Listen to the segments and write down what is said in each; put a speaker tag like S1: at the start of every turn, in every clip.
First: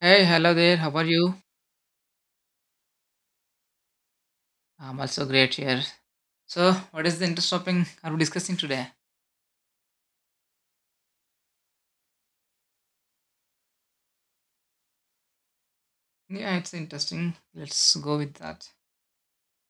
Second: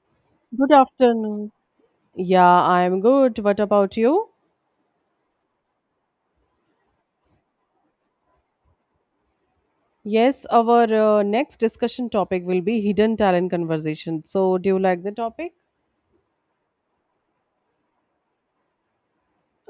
S1: Hey, hello
S2: Good
S1: there. How are you?
S2: afternoon. Yeah, I'm good. What about you?
S1: I'm also great here. So, what is the interest topic are we discussing today?
S2: Yes, our next discussion topic will be hidden talent conversation. So, do you like the topic?
S1: Yeah, it's interesting. Let's go with that.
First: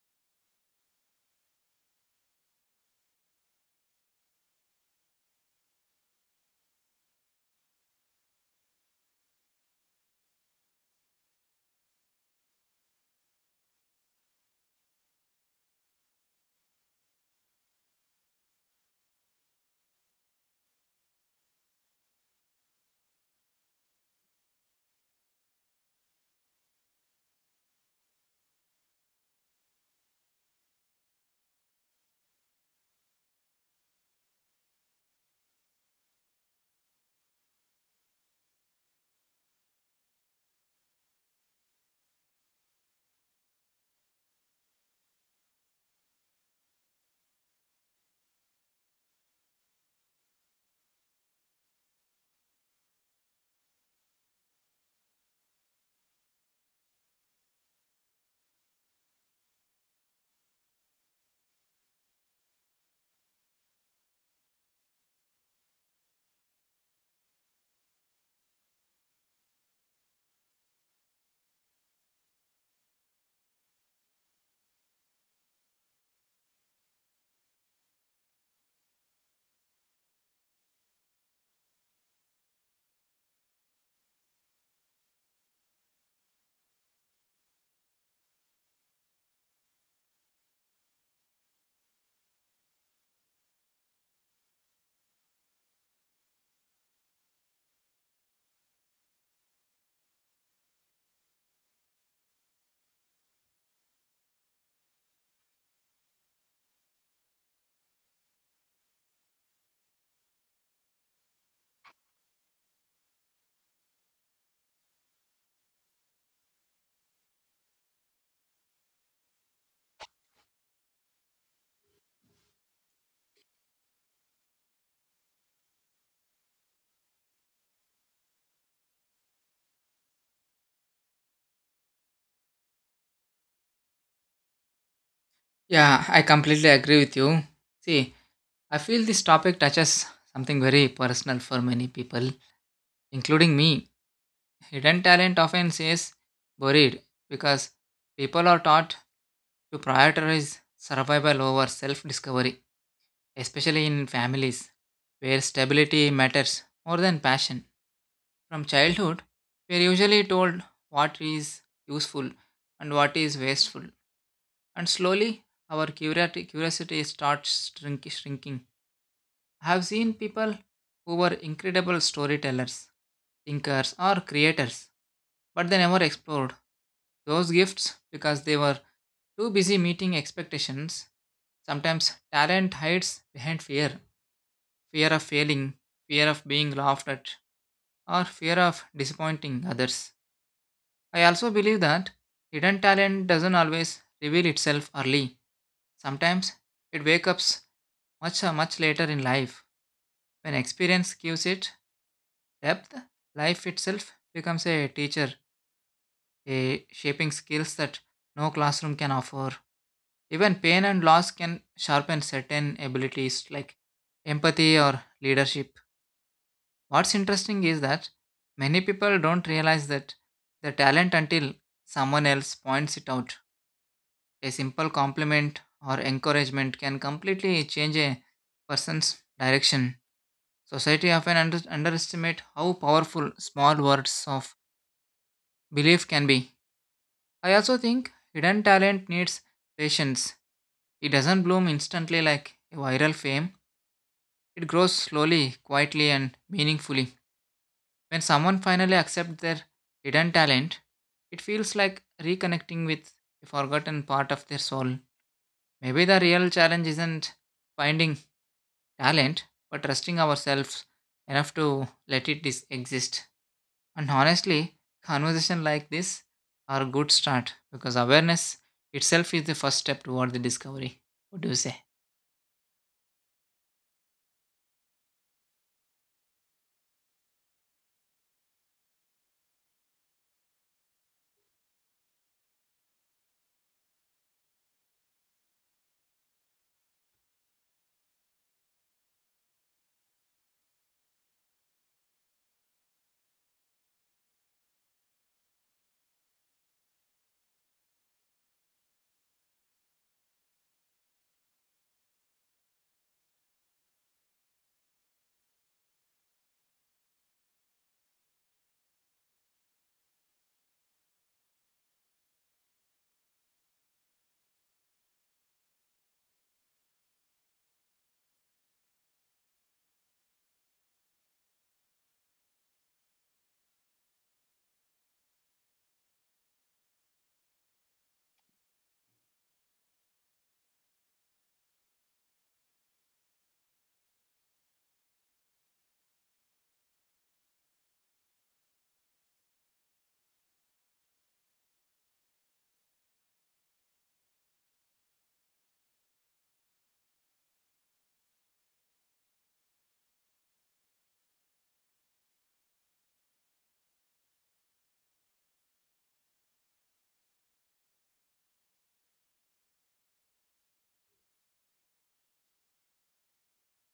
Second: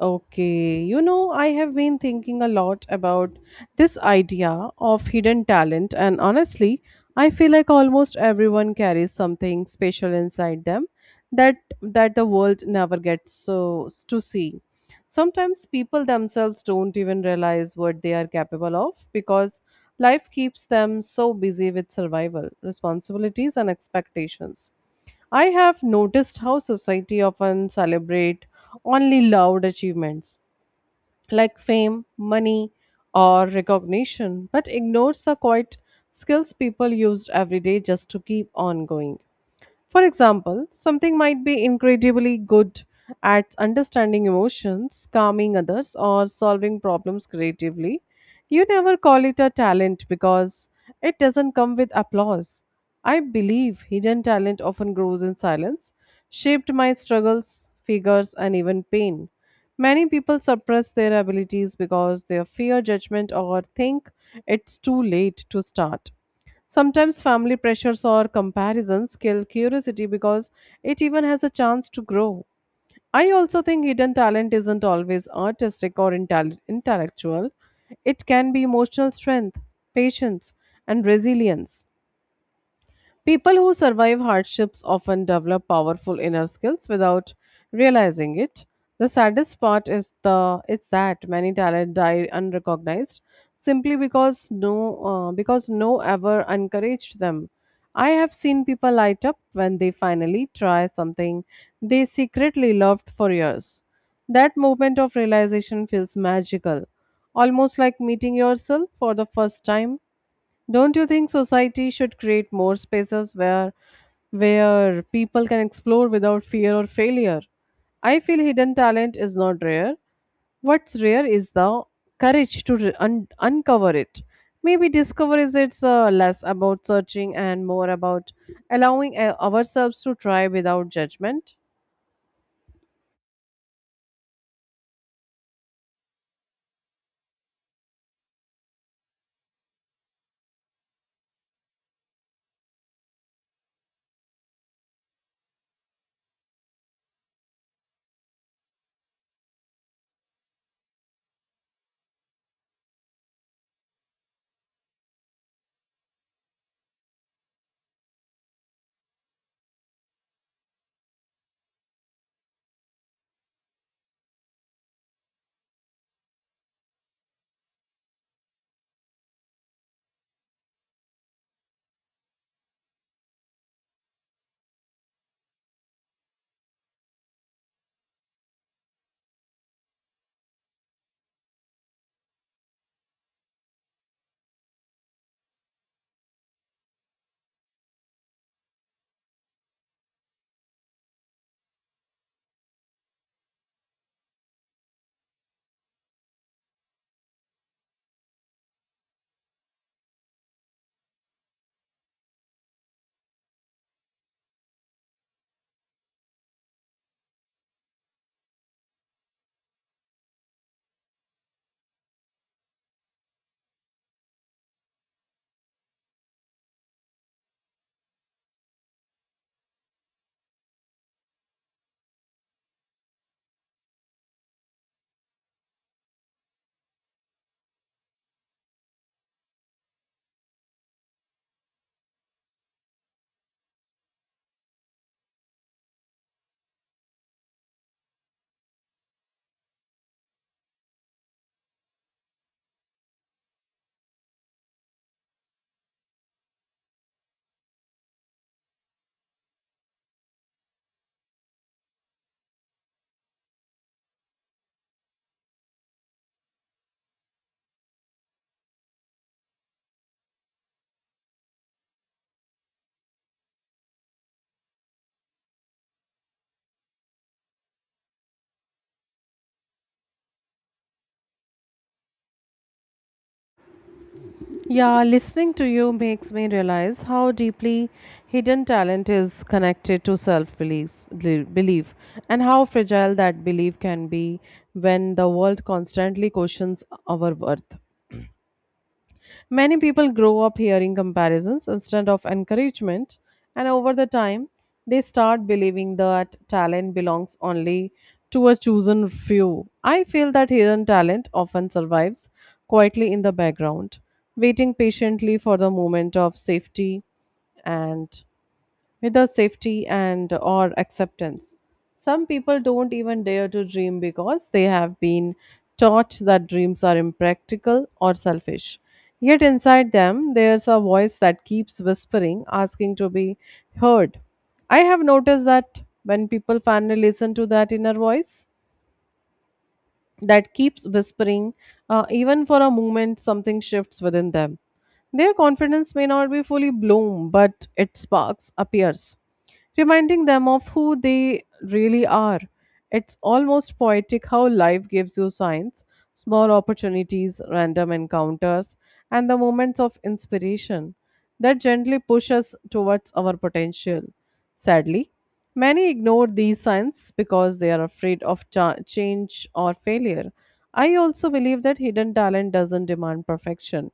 S2: Okay, you know, I have been thinking a lot about this idea of hidden talent, and honestly, I feel like almost everyone carries something special inside them that the world never gets so to see. Sometimes people themselves don't even realize what they are capable of because life keeps them so busy with survival, responsibilities, and expectations. I have noticed how society often celebrate only loud achievements like fame, money, or recognition, but ignores the quiet skills people used every day just to keep on going. For example, something might be incredibly good at understanding emotions, calming others, or solving problems creatively. You never call it a talent because it doesn't come with applause. I believe hidden talent often grows in silence, shaped my struggles, figures, and even pain. Many people suppress their abilities because they fear judgment or think it's too late to start. Sometimes family pressures or comparisons kill curiosity because it even has a chance to grow. I also think hidden talent isn't always artistic or intellectual. It can be emotional strength, patience, and resilience. People who survive hardships often develop powerful inner skills without realizing it. The saddest part is the is that many talent die unrecognized simply because because no ever encouraged them. I have seen people light up when they finally try something they secretly loved for years. That moment of realization feels magical, almost like meeting yourself for the first time. Don't you think society should create more spaces where people can explore without fear or failure? I feel hidden talent is not rare. What's rare is the courage to uncover it. Maybe discover is it's less about searching and more about allowing ourselves to try without judgment.
S1: Yeah, I completely agree with you. See, I feel this topic touches something very personal for many people, including me. Hidden talent often says buried because people are taught to prioritize survival over self discovery, especially in families where stability matters more than passion. From childhood, we are usually told what is useful and what is wasteful, and slowly our curiosity starts shrinking. I have seen people who were incredible storytellers, thinkers, or creators, but they never explored those gifts because they were too busy meeting expectations. Sometimes talent hides behind fear fear of failing, fear of being laughed at, or fear of disappointing others. I also believe that hidden talent doesn't always reveal itself early. Sometimes it wakes up much later in life. When experience gives it depth, life itself becomes a teacher, a shaping skills that no classroom can offer. Even pain and loss can sharpen certain abilities like empathy or leadership. What's interesting is that many people don't realize that the talent until someone else points it out. A simple compliment or encouragement can completely change a person's direction. Society often underestimate how powerful small words of belief can be. I also think hidden talent needs patience. It doesn't bloom instantly like a viral fame. It grows slowly, quietly and meaningfully. When someone finally accepts their hidden talent, it feels like reconnecting with a forgotten part of their soul. Maybe the real challenge isn't finding talent, but trusting ourselves enough to let it exist. And honestly, conversation like this are a good start because awareness itself is the first step toward the discovery. What do you say?
S2: Yeah, listening to you makes me realize how deeply hidden talent is connected to self belief and how fragile that belief can be when the world constantly questions our worth. Many people grow up hearing comparisons instead of encouragement, and over the time, they start believing that talent belongs only to a chosen few. I feel that hidden talent often survives quietly in the background, waiting patiently for the moment of safety and without safety and or acceptance, some people don't even dare to dream because they have been taught that dreams are impractical or selfish. Yet inside them there's a voice that keeps whispering, asking to be heard. I have noticed that when people finally listen to that inner voice that keeps whispering, even for a moment, something shifts within them. Their confidence may not be fully blown, but it sparks, appears, reminding them of who they really are. It's almost poetic how life gives you signs, small opportunities, random encounters, and the moments of inspiration that gently push us towards our potential. Sadly, many ignore these signs because they are afraid of change or failure. I also believe that hidden talent doesn't demand perfection,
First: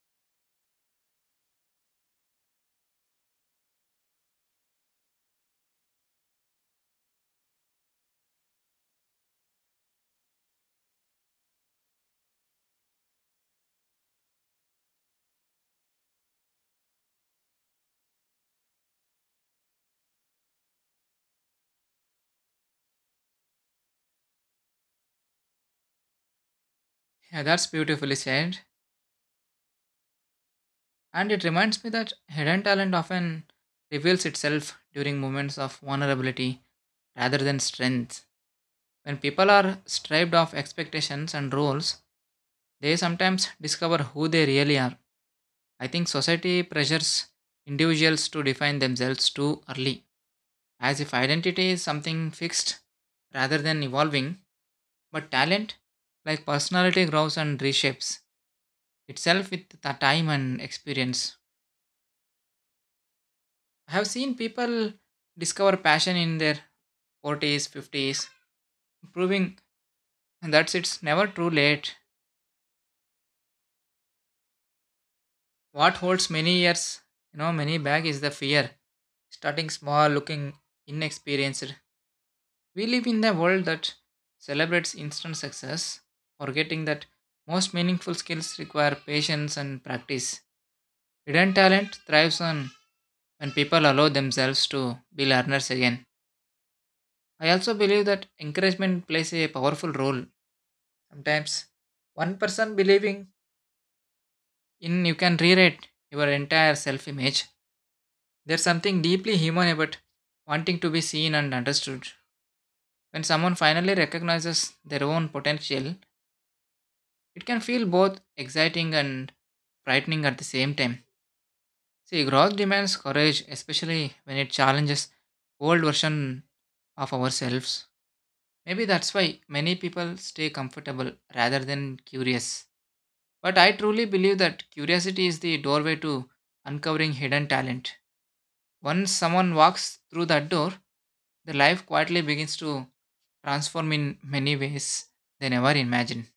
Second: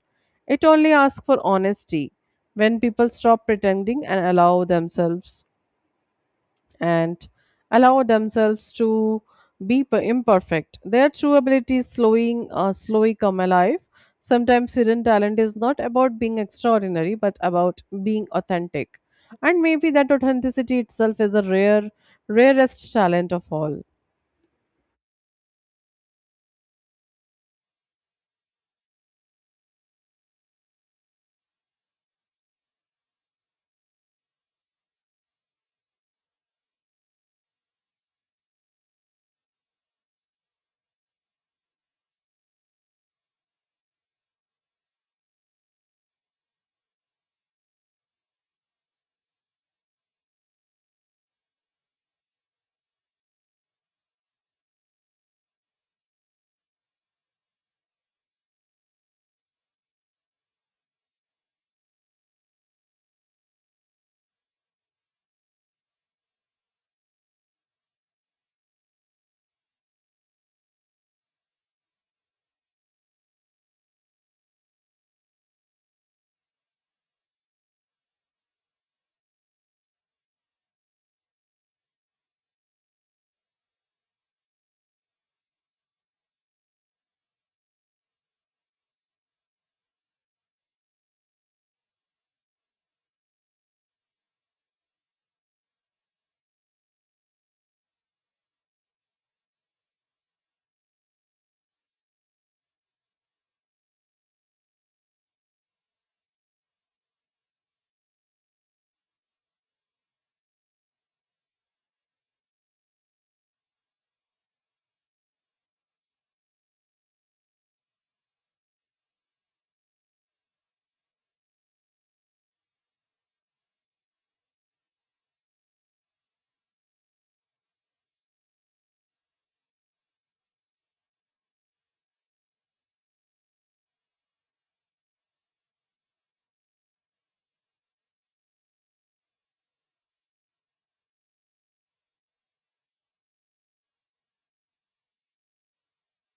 S2: it only asks for honesty. When people stop pretending and and allow themselves to be imperfect. Their true ability is slowly come alive. Sometimes hidden talent is not about being extraordinary, but about being authentic. And maybe that authenticity itself is rarest talent of all.
S1: Yeah, that's beautifully said. And it reminds me that hidden talent often reveals itself during moments of vulnerability rather than strength. When people are stripped of expectations and roles, they sometimes discover who they really are. I think society pressures individuals to define themselves too early, as if identity is something fixed rather than evolving. But talent, like personality, grows and reshapes itself with the time and experience. I have seen people discover passion in their 40s, 50s, proving that it's never too late. What holds many years, you know, many back is the fear starting small, looking inexperienced. We live in a world that celebrates instant success, forgetting that most meaningful skills require patience and practice. Hidden talent thrives on when people allow themselves to be learners again. I also believe that encouragement plays a powerful role. Sometimes, one person believing in you can rewrite your entire self image. There's something deeply human about wanting to be seen and understood. When someone finally recognizes their own potential, it can feel both exciting and frightening at the same time. See, growth demands courage, especially when it challenges old version of ourselves. Maybe that's why many people stay comfortable rather than curious. But I truly believe that curiosity is the doorway to uncovering hidden talent. Once someone walks through that door, their life quietly begins to transform in many ways they never imagined.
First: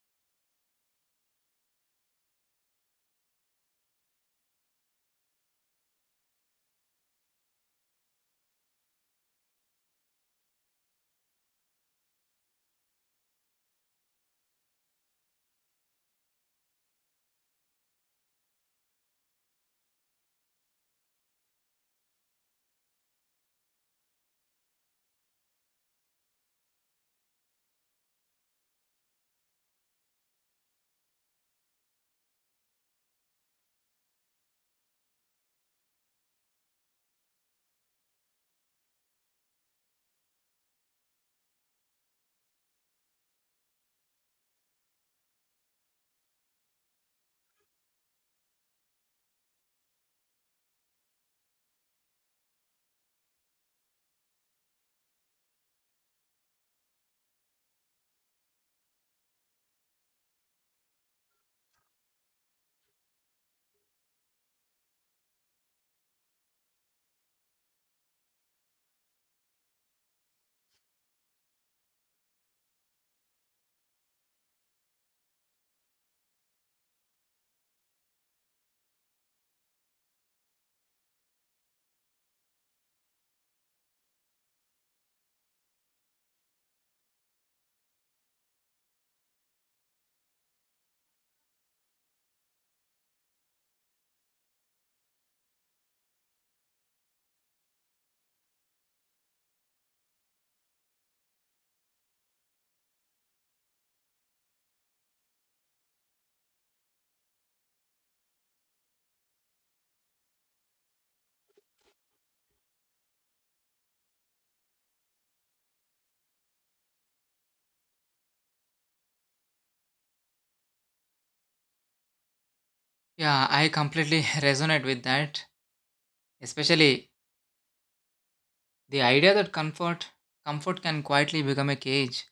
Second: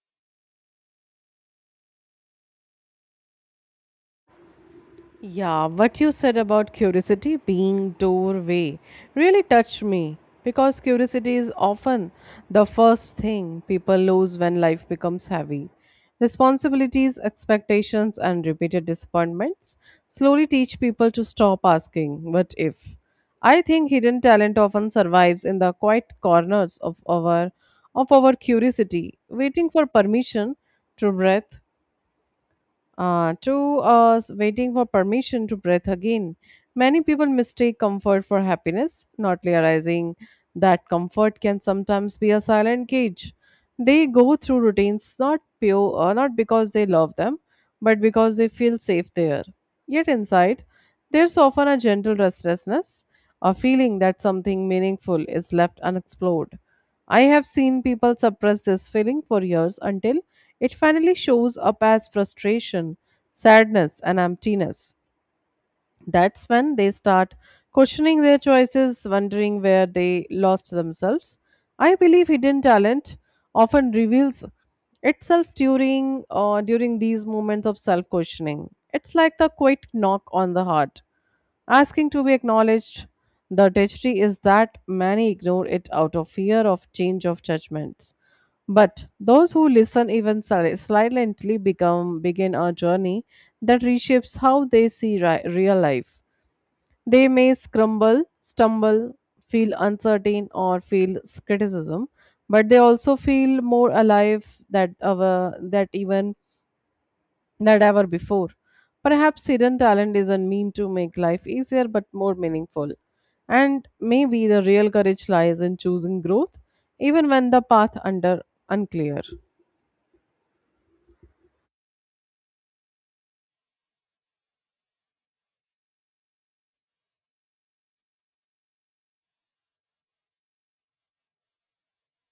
S2: Yeah, what you said about curiosity being doorway really touched me because curiosity is often the first thing people lose when life becomes heavy. Responsibilities, expectations, and repeated disappointments slowly teach people to stop asking, what if? I think hidden talent often survives in the quiet corners of our curiosity, waiting for permission to breathe to us waiting for permission to breathe again. Many people mistake comfort for happiness, not realizing that comfort can sometimes be a silent cage. They go through routines not because they love them, but because they feel safe there. Yet inside, there's often a gentle restlessness, a feeling that something meaningful is left unexplored. I have seen people suppress this feeling for years until it finally shows up as frustration, sadness, and emptiness. That's when they start questioning their choices, wondering where they lost themselves. I believe hidden talent often reveals itself during these moments of self questioning. It's like the quiet knock on the heart, asking to be acknowledged. The tragedy is that many ignore it out of fear of change of judgments. But those who listen even silently become begin a journey that reshapes how they see real life. They may scramble, stumble, feel uncertain, or feel criticism, but they also feel more alive that ever that even that ever before. Perhaps hidden talent isn't mean to make life easier, but more meaningful. And maybe the real courage lies in choosing growth, even when the path under unclear.
S1: Yeah, I completely resonate with that, especially the idea that comfort can quietly become a cage.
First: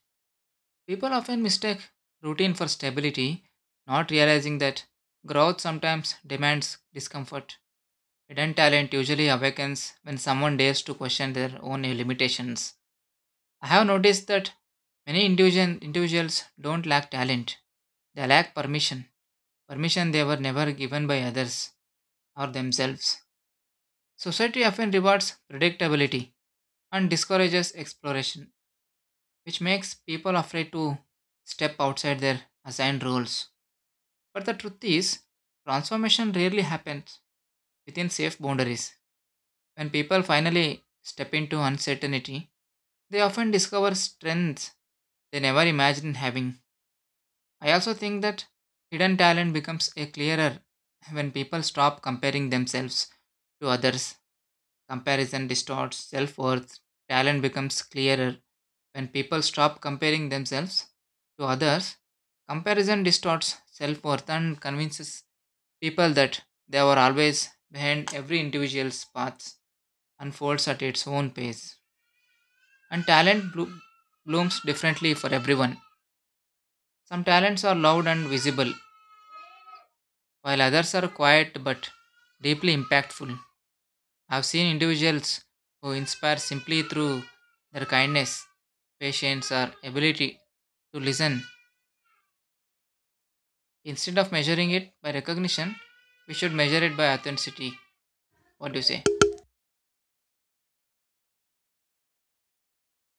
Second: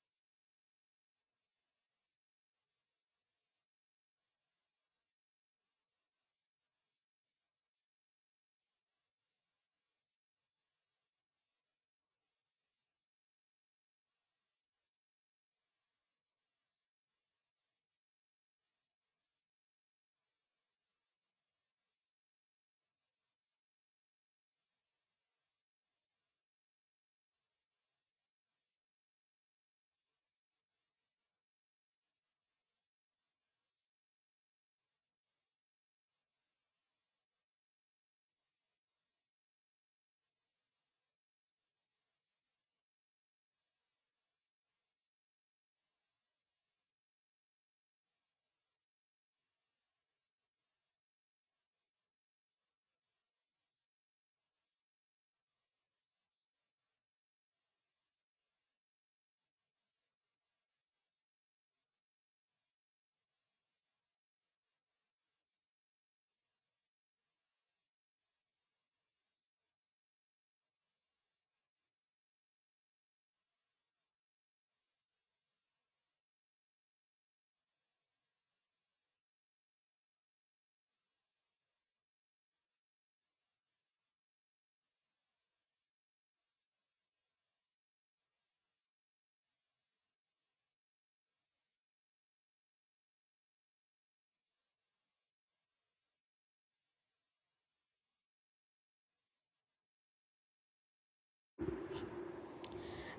S1: People often mistake routine for stability, not realizing that growth sometimes demands discomfort. Hidden talent usually awakens when someone dares to question their own limitations. I have noticed that individuals don't lack talent. They lack permission. Permission they were never given by others or themselves. Society often rewards predictability and discourages exploration, which makes people afraid to step outside their assigned roles. But the truth is, transformation rarely happens within safe boundaries. When people finally step into uncertainty, they often discover strengths they never imagined having. I also think that hidden talent becomes a clearer when people stop comparing themselves to others. Comparison distorts self worth. Talent becomes clearer when people stop comparing themselves to others. Comparison distorts self worth and convinces people that they were always behind every individual's path unfolds at its own pace. And talent blooms differently for everyone. Some talents are loud and visible, while others are quiet but deeply impactful. I've seen individuals who inspire simply through their kindness, patience, or ability to listen. Instead of measuring it by recognition, we should measure it by authenticity. What do you say?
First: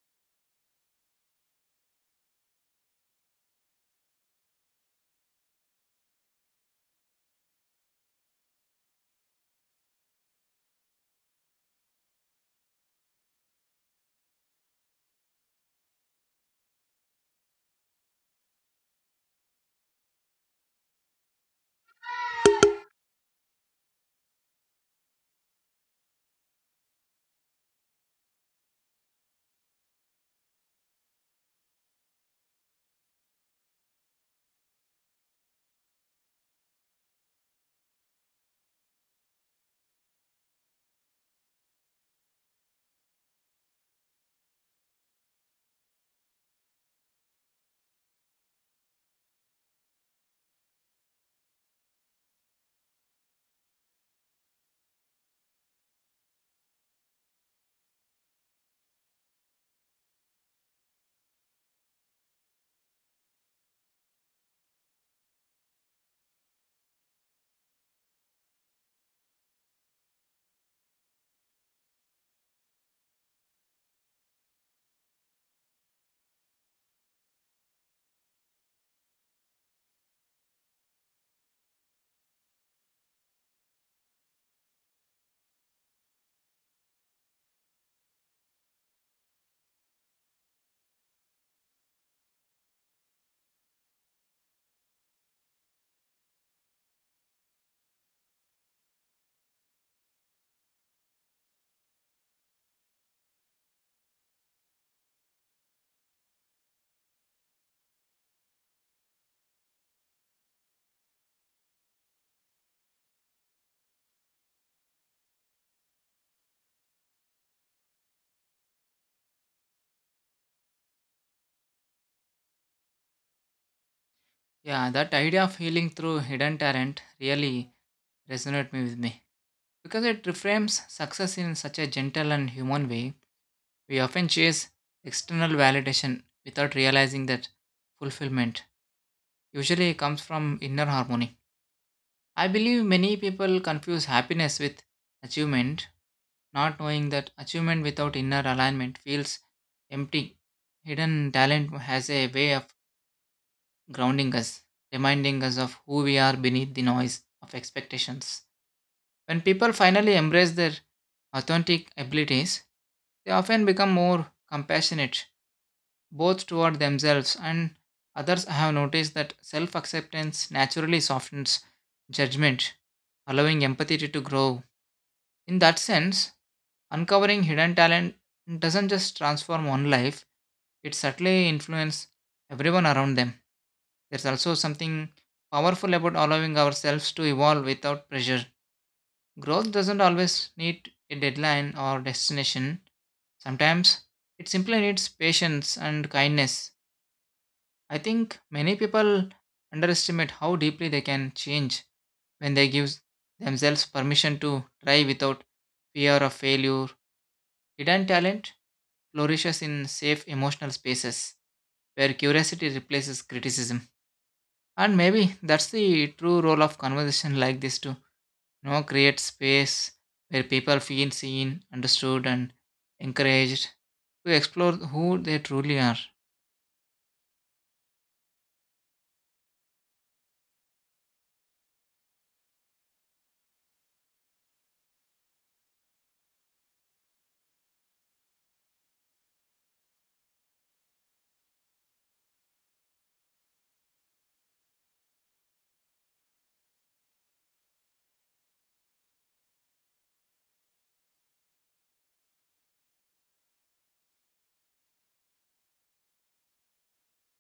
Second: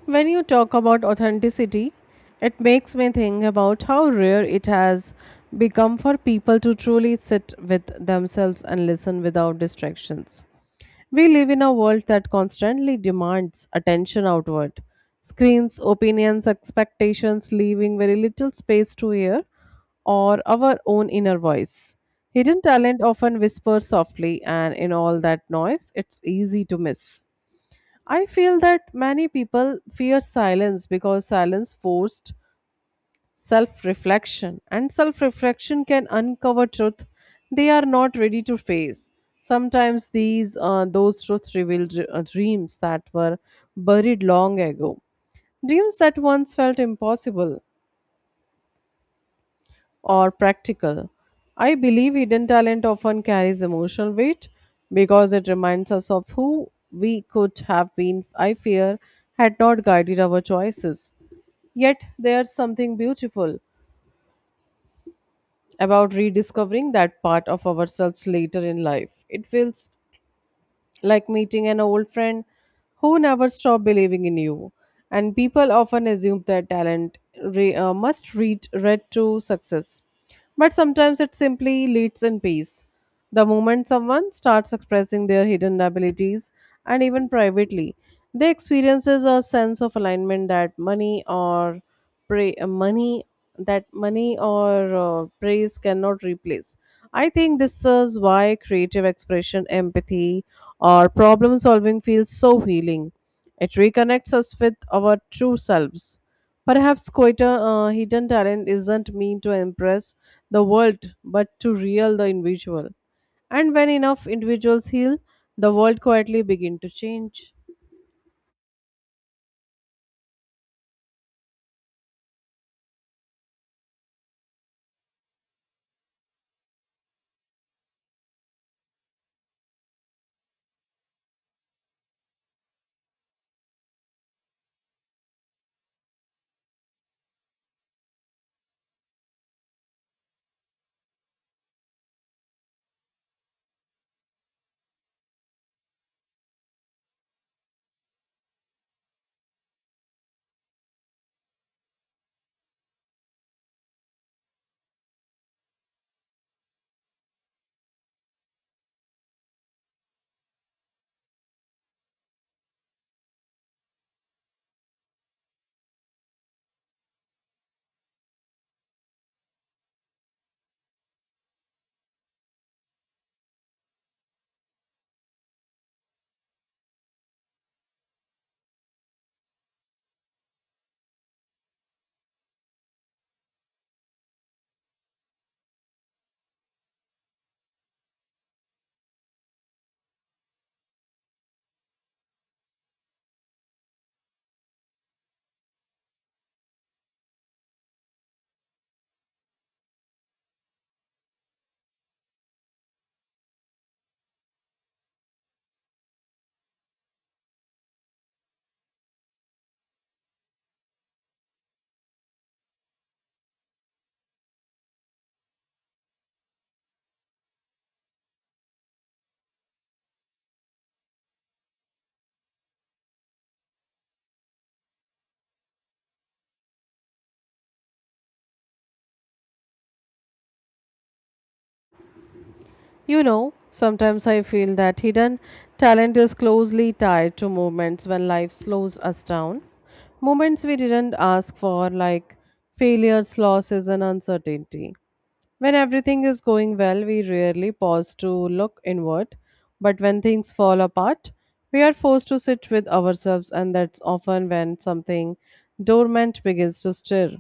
S2: When you talk about authenticity, it makes me think about how rare it has become for people to truly sit with themselves and listen without distractions. We live in a world that constantly demands attention outward. Screens, opinions, expectations, leaving very little space to hear or our own inner voice. Hidden talent often whispers softly, and in all that noise, it's easy to miss. I feel that many people fear silence because silence forced self reflection, and self reflection can uncover truth they are not ready to face. Sometimes these those truths reveal dreams that were buried long ago, dreams that once felt impossible. Or practical. I believe hidden talent often carries emotional weight because it reminds us of who we could have been, I fear, had not guided our choices. Yet there's something beautiful about rediscovering that part of ourselves later in life. It feels like meeting an old friend who never stopped believing in you. And people often assume that talent read to success. But sometimes it simply leads in peace. The moment someone starts expressing their hidden abilities, and even privately, they experiences a sense of alignment that money or pray, money that money or praise cannot replace. I think this is why creative expression, empathy, or problem solving feels so healing. It reconnects us with our true selves. Perhaps quieter hidden talent isn't meant to impress the world, but to real the individual. And when enough individuals heal, the world quietly begin to change.
S1: Yeah, that idea of healing through hidden talent really resonated me with me. Because it reframes success in such a gentle and human way, we often chase external validation without realizing that fulfillment usually comes from inner harmony. I believe many people confuse happiness with achievement, not knowing that achievement without inner alignment feels empty. Hidden talent has a way of grounding us, reminding us of who we are beneath the noise of expectations. When people finally embrace their authentic abilities, they often become more compassionate, both toward themselves and others. I have noticed that self acceptance naturally softens judgment, allowing empathy to grow. In that sense, uncovering hidden talent doesn't just transform one life, it subtly influences everyone around them. There's also something powerful about allowing ourselves to evolve without pressure. Growth doesn't always need a deadline or destination. Sometimes it simply needs patience and kindness. I think many people underestimate how deeply they can change when they give themselves permission to try without fear of failure. Hidden talent flourishes in safe emotional spaces where curiosity replaces criticism. And maybe that's the true role of conversation like this to create space where people feel seen, understood, and encouraged to explore who they truly are.
S2: You know, sometimes I feel that hidden talent is closely tied to moments when life slows us down. Moments we didn't ask for, like failures, losses, and uncertainty. When everything is going well, we rarely pause to look inward. But when things fall apart, we are forced to sit with ourselves, and that's often when something dormant begins to stir.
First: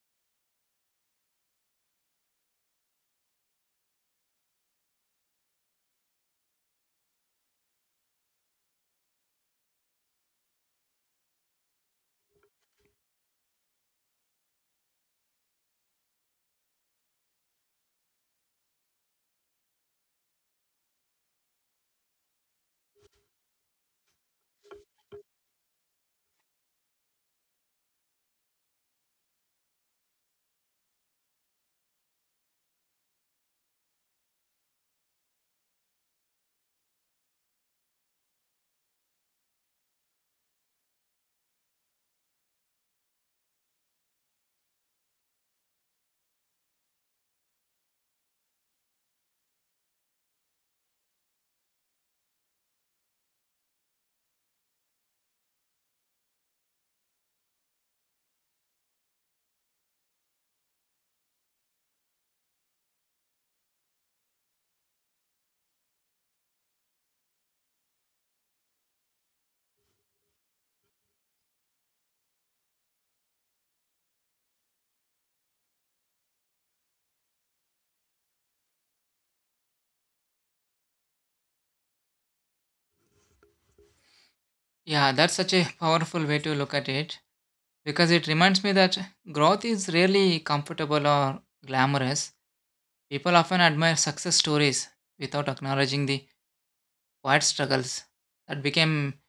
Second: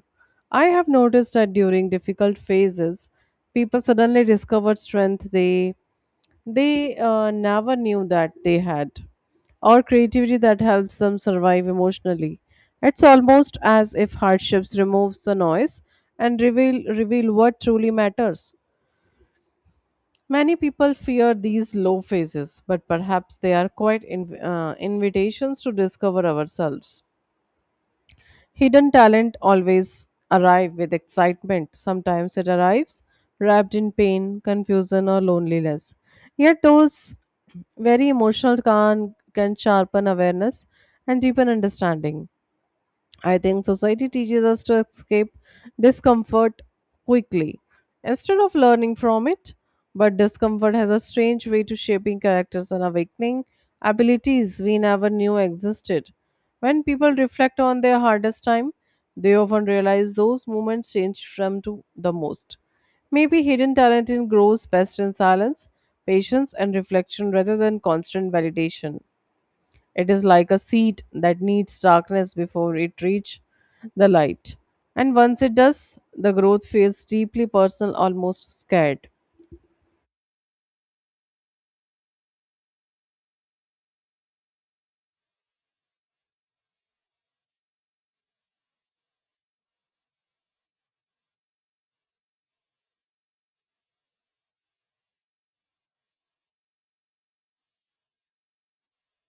S2: I have noticed that during difficult phases, people suddenly discover strength they never knew that they had, or creativity that helps them survive emotionally. It's almost as if hardships removes the noise and reveal what truly matters. Many people fear these low phases, but perhaps they are quite invitations to discover ourselves. Hidden talent always arrive with excitement. Sometimes it arrives wrapped in pain, confusion, or loneliness. Yet those very emotional can sharpen awareness and deepen understanding. I think society teaches us to escape discomfort quickly instead of learning from it. But discomfort has a strange way to shaping characters and awakening abilities we never knew existed. When people reflect on their hardest time, they often realize those moments changed them to the most. Maybe hidden talent in grows best in silence, patience, and reflection rather than constant validation. It is like a seed that needs darkness before it reach the light. And once it does, the growth feels deeply personal, almost scared.
S1: Yeah, that's such a powerful way to look at it, because it reminds me that growth is rarely comfortable or glamorous. People often admire success stories without acknowledging the quiet struggles that became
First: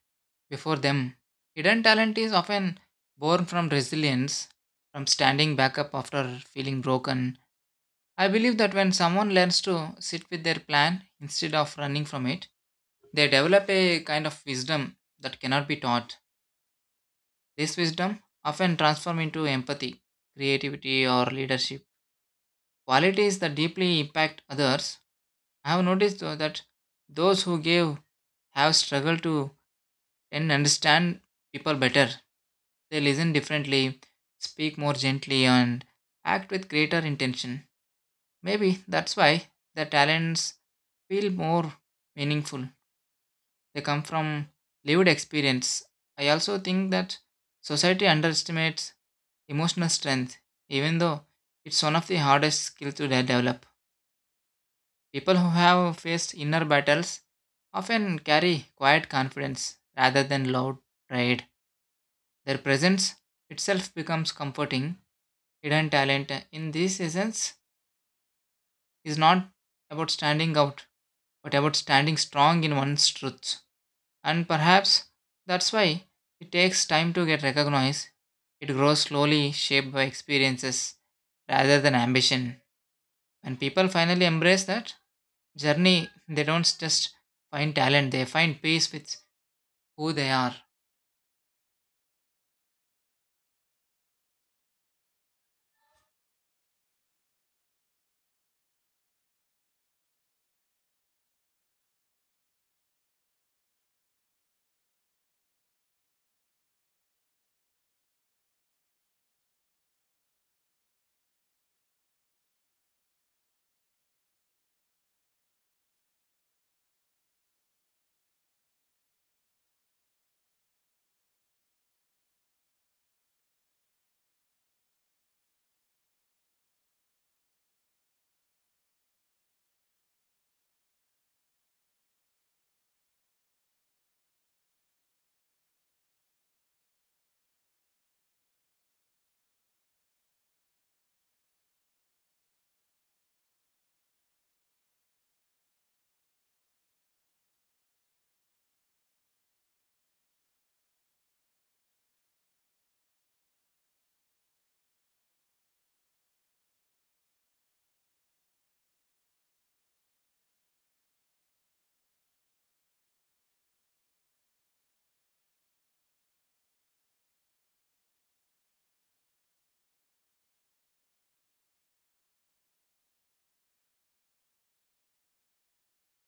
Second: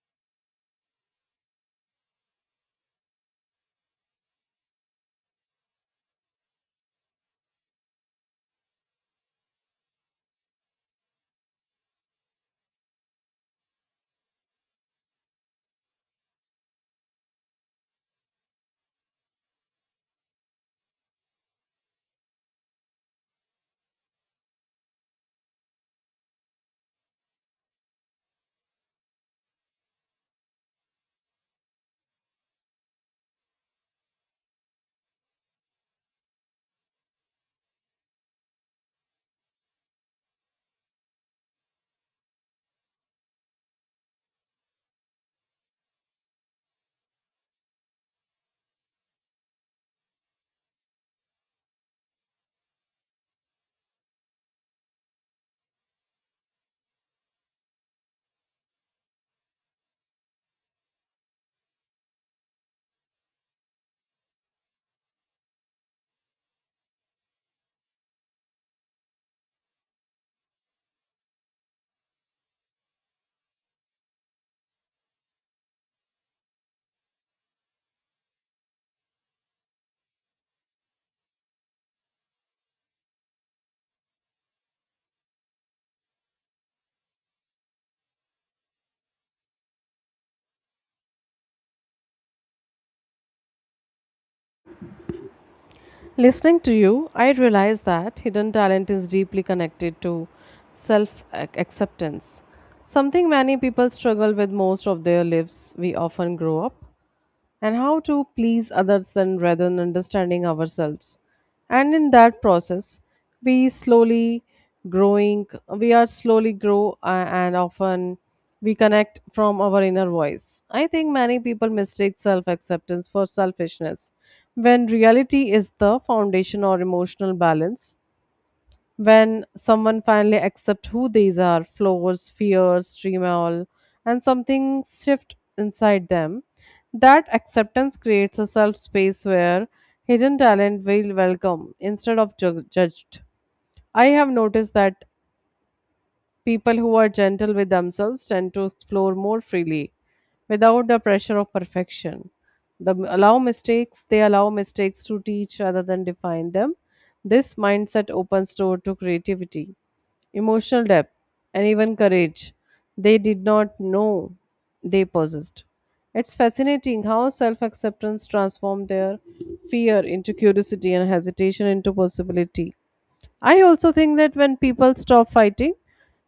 S1: before them. Hidden talent is often born from resilience, from standing back up after feeling broken. I believe that when someone learns to sit with their plan instead of running from it, they develop a kind of wisdom that cannot be taught. This wisdom often transforms into empathy, creativity, or leadership qualities that deeply impact others. I have noticed though that those who give have struggled to and understand people better. They listen differently, speak more gently, and act with greater intention. Maybe that's why their talents feel more meaningful. They come from lived experience. I also think that society underestimates emotional strength, even though it's one of the hardest skills to develop. People who have faced inner battles often carry quiet confidence rather than loud pride. Their presence itself becomes comforting. Hidden talent in this essence is not about standing out, but about standing strong in one's truths. And perhaps that's why it takes time to get recognized. It grows slowly, shaped by experiences rather than ambition. When people finally embrace that, journey they don't just find talent they find peace with who they are.
S2: Listening to you, I realize that hidden talent is deeply connected to self acceptance, something many people struggle with most of their lives. We often grow up and how to please others and rather than understanding ourselves. And in that process, we slowly we are slowly grow and often we connect from our inner voice. I think many people mistake self acceptance for selfishness when reality is the foundation or emotional balance. When someone finally accepts who they are, flaws, fears, dream, all, and something shift inside them. That acceptance creates a self space where hidden talent will welcome instead of judged. I have noticed that people who are gentle with themselves tend to explore more freely without the pressure of perfection. The allow mistakes, they allow mistakes to teach rather than define them. This mindset opens door to creativity, emotional depth, and even courage they did not know they possessed. It's fascinating how self acceptance transformed their fear into curiosity and hesitation into possibility. I also think that when people stop fighting,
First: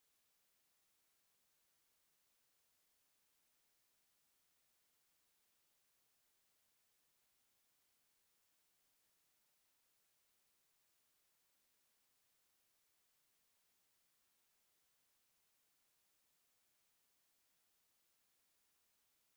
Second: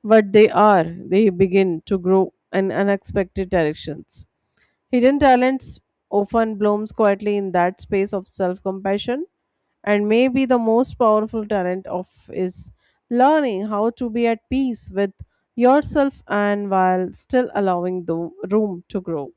S2: what they are, they begin to grow in unexpected directions. Hidden talents often blooms quietly in that space of self-compassion, and maybe the most powerful talent of is learning how to be at peace with yourself and while still allowing the room to grow.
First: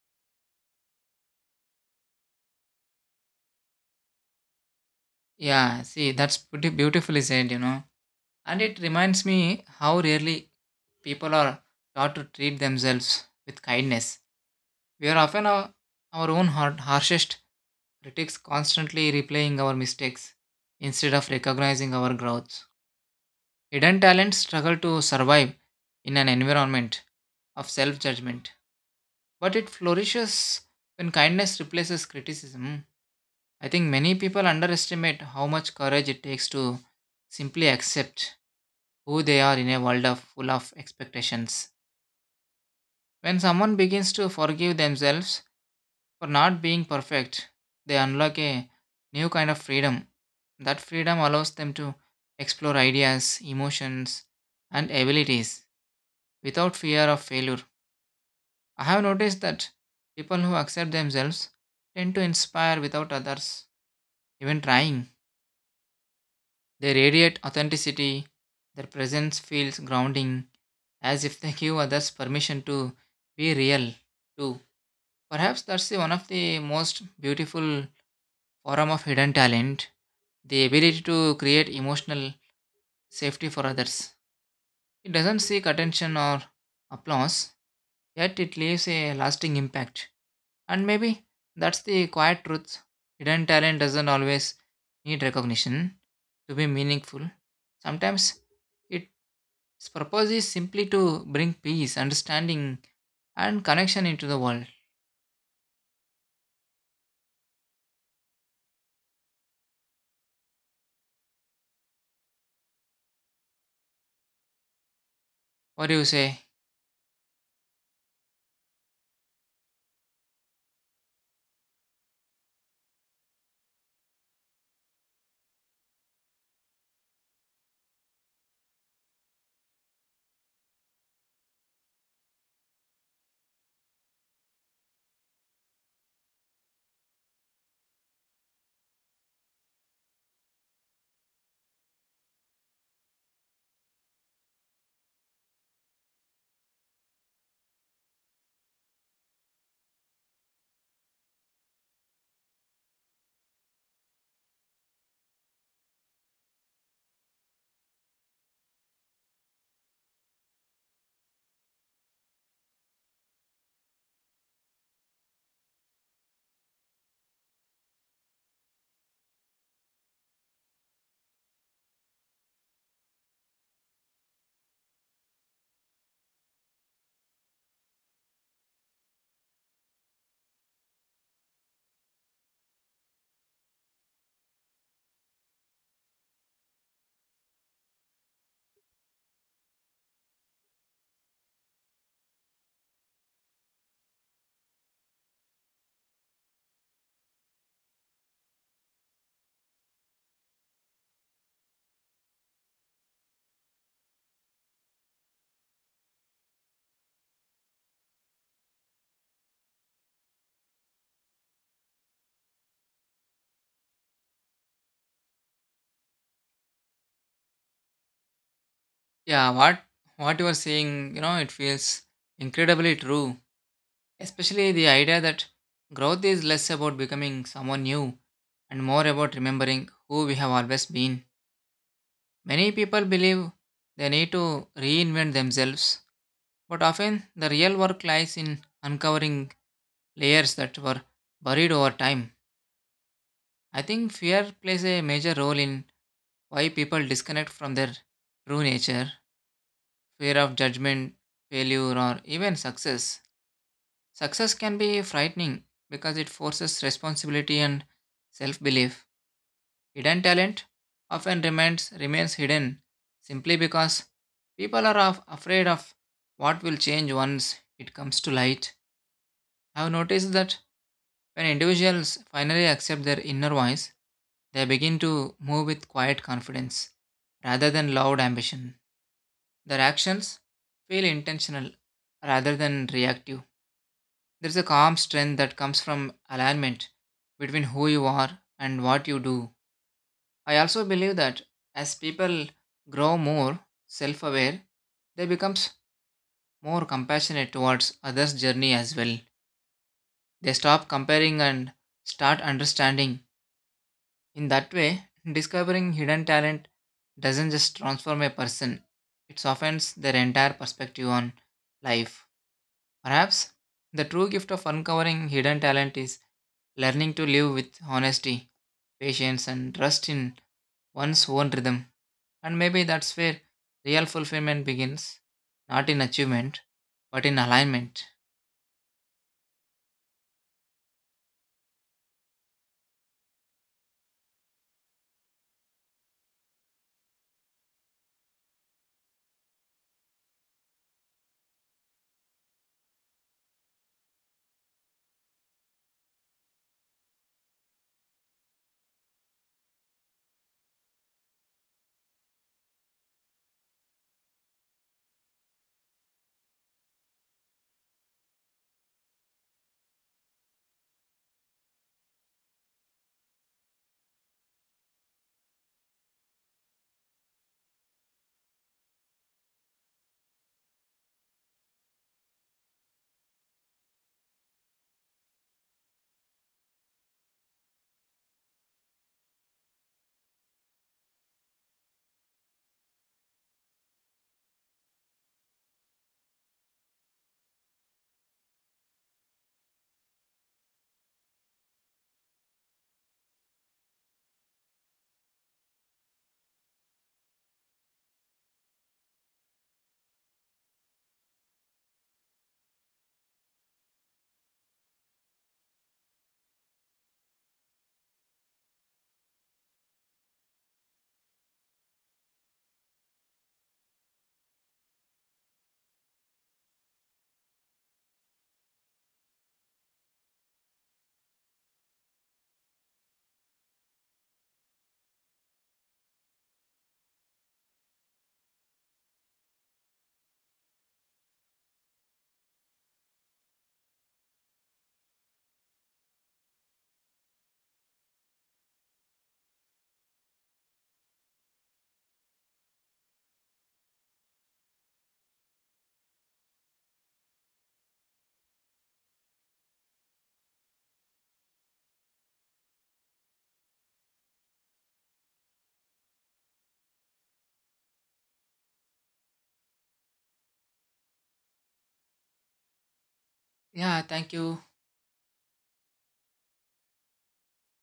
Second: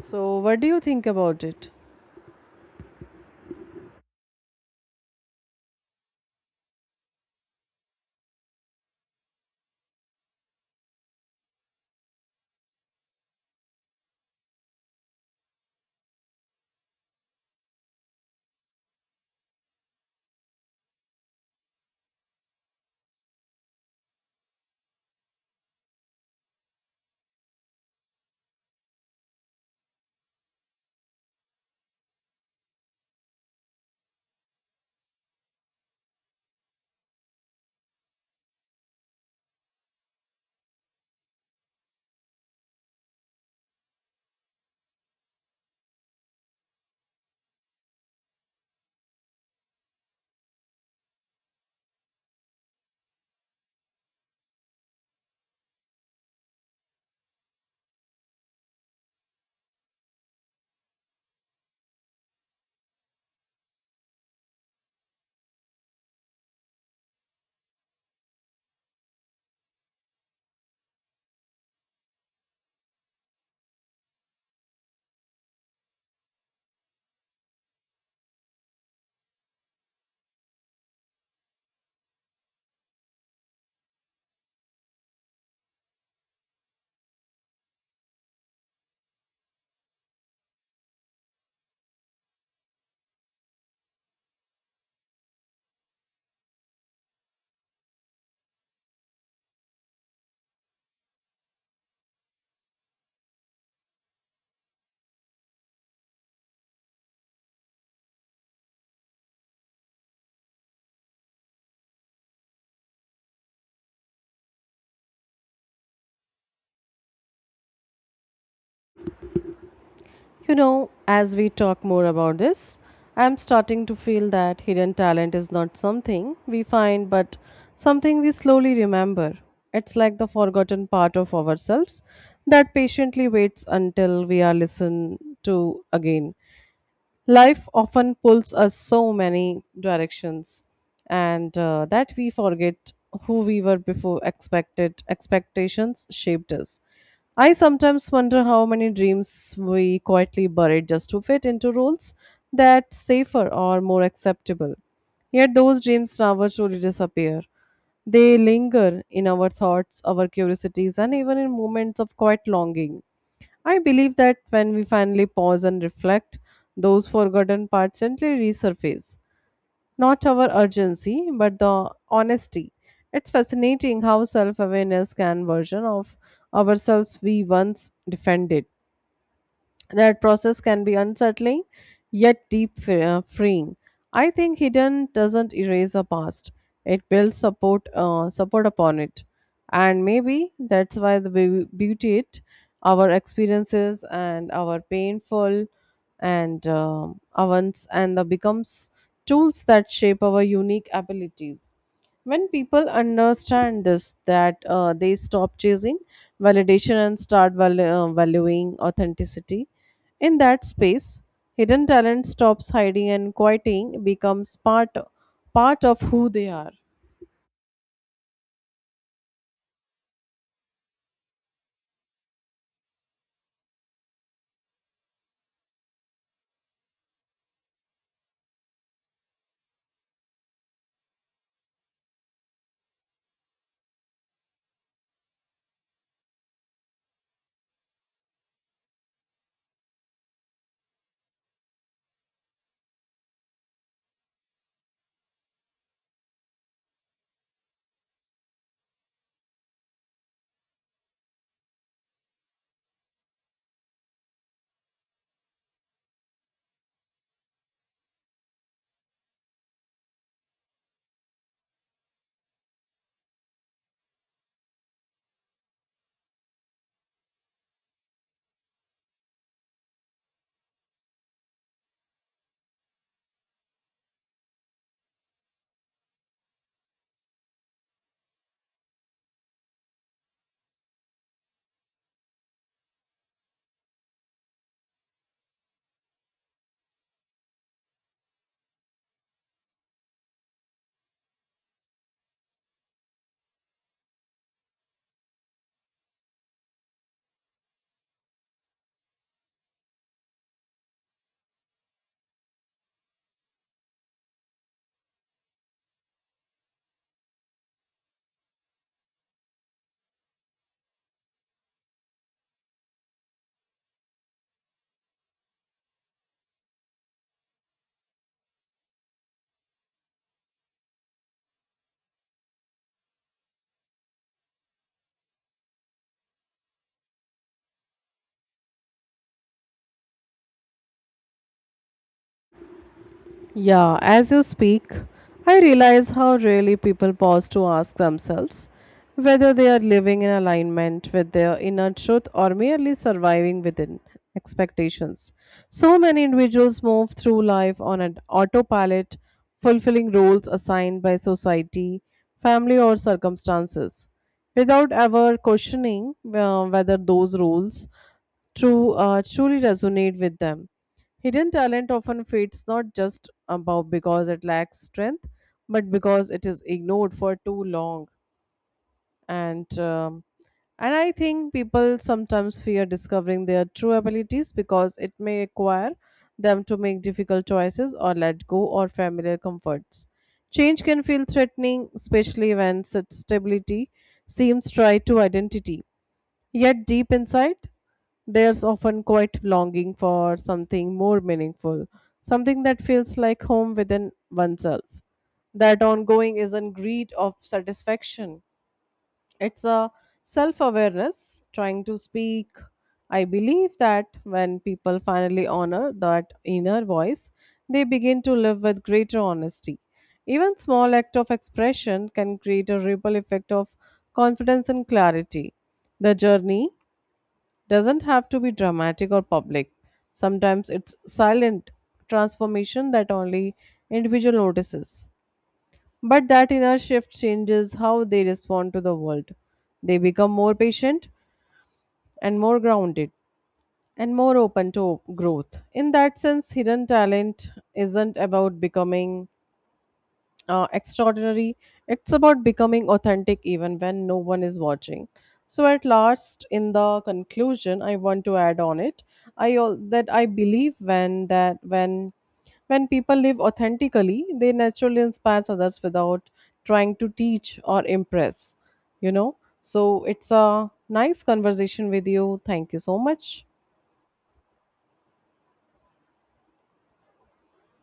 S2: So, what do you think about it?
S1: Yeah, see, that's pretty beautifully said, you know, and it reminds me how rarely people are taught to treat themselves with kindness. We are often our own harshest critics, constantly replaying our mistakes instead of recognizing our growth. Hidden talents struggle to survive in an environment of self-judgment, but it flourishes when kindness replaces criticism. I think many people underestimate how much courage it takes to simply accept who they are in a world of full of expectations. When someone begins to forgive themselves for not being perfect, they unlock a new kind of freedom. That freedom allows them to explore ideas, emotions, and abilities without fear of failure. I have noticed that people who accept themselves tend to inspire without others even trying. They radiate authenticity, their presence feels grounding, as if they give others permission to be real too. Perhaps that's the one of the most beautiful form of hidden talent, the ability to create emotional safety for others. It doesn't seek attention or applause, yet it leaves a lasting impact. And maybe that's the quiet truth. Hidden talent doesn't always need recognition to be meaningful. Sometimes it its purpose is simply to bring peace, understanding, and connection into the world. What do you say?
S2: You know, as we talk more about this, I'm starting to feel that hidden talent is not something we find, but something we slowly remember. It's like the forgotten part of ourselves that patiently waits until we are listened to again. Life often pulls us so many directions, and that we forget who we were before expected expectations shaped us. I sometimes wonder how many dreams we quietly buried just to fit into roles that safer or more acceptable. Yet those dreams never truly disappear. They linger in our thoughts, our curiosities, and even in moments of quiet longing. I believe that when we finally pause and reflect, those forgotten parts gently resurface. Not our urgency, but the honesty. It's fascinating how self awareness can version of ourselves we once defended. That process can be unsettling, yet deep fre- freeing. I think hidden doesn't erase the past; it builds support upon it, and maybe that's why the beauty it our experiences and our painful and events and the becomes tools that shape our unique abilities when people understand this that they stop chasing validation and start valuing authenticity in that space hidden talent stops hiding and quieting becomes part of who they are.
S1: Yeah, what you are saying, you know, it feels incredibly true. Especially the idea that growth is less about becoming someone new and more about remembering who we have always been. Many people believe they need to reinvent themselves, but often the real work lies in uncovering layers that were buried over time. I think fear plays a major role in why people disconnect from their true nature, fear of judgment, failure, or even success. Success can be frightening because it forces responsibility and self belief. Hidden talent often remains hidden simply because people are afraid of what will change once it comes to light. I have noticed that when individuals finally accept their inner voice, they begin to move with quiet confidence rather than loud ambition. Their actions feel intentional rather than reactive. There's a calm strength that comes from alignment between who you are and what you do. I also believe that as people grow more self aware, they become more compassionate towards others' journey as well. They stop comparing and start understanding. In that way, discovering hidden talent doesn't just transform a person, it softens their entire perspective on life. Perhaps the true gift of uncovering hidden talent is learning to live with honesty, patience, and trust in one's own rhythm. And maybe that's where real fulfillment begins, not in achievement, but in alignment.
S2: Yeah, as you speak, I realize how rarely people pause to ask themselves whether they are living in alignment with their inner truth or merely surviving within expectations. So many individuals move through life on an autopilot, fulfilling roles assigned by society, family, or circumstances, without ever questioning whether those roles truly resonate with them. Hidden talent often fades not just about because it lacks strength, but because it is ignored for too long. And um, and I think people sometimes fear discovering their true abilities because it may require them to make difficult choices or let go or familiar comforts. Change can feel threatening, especially when such stability seems tied to identity. Yet deep inside, there's often quite longing for something more meaningful, something that feels like home within oneself. That ongoing isn't greed of satisfaction, it's a self awareness trying to speak. I believe that when people finally honor that inner voice, they begin to live with greater honesty. Even small act of expression can create a ripple effect of confidence and clarity. The journey doesn't have to be dramatic or public. Sometimes it's silent transformation that only individual notices. But that inner shift changes how they respond to the world. They become more patient and more grounded and more open to growth. In that sense, hidden talent isn't about becoming extraordinary. It's about becoming authentic even when no one is watching. So at last, in the conclusion, I want to add on it. I all that I believe when that when people live authentically, they naturally inspire others without trying to teach or impress. You know. So it's a nice conversation with you. Thank you so much.
S1: Yeah, thank you.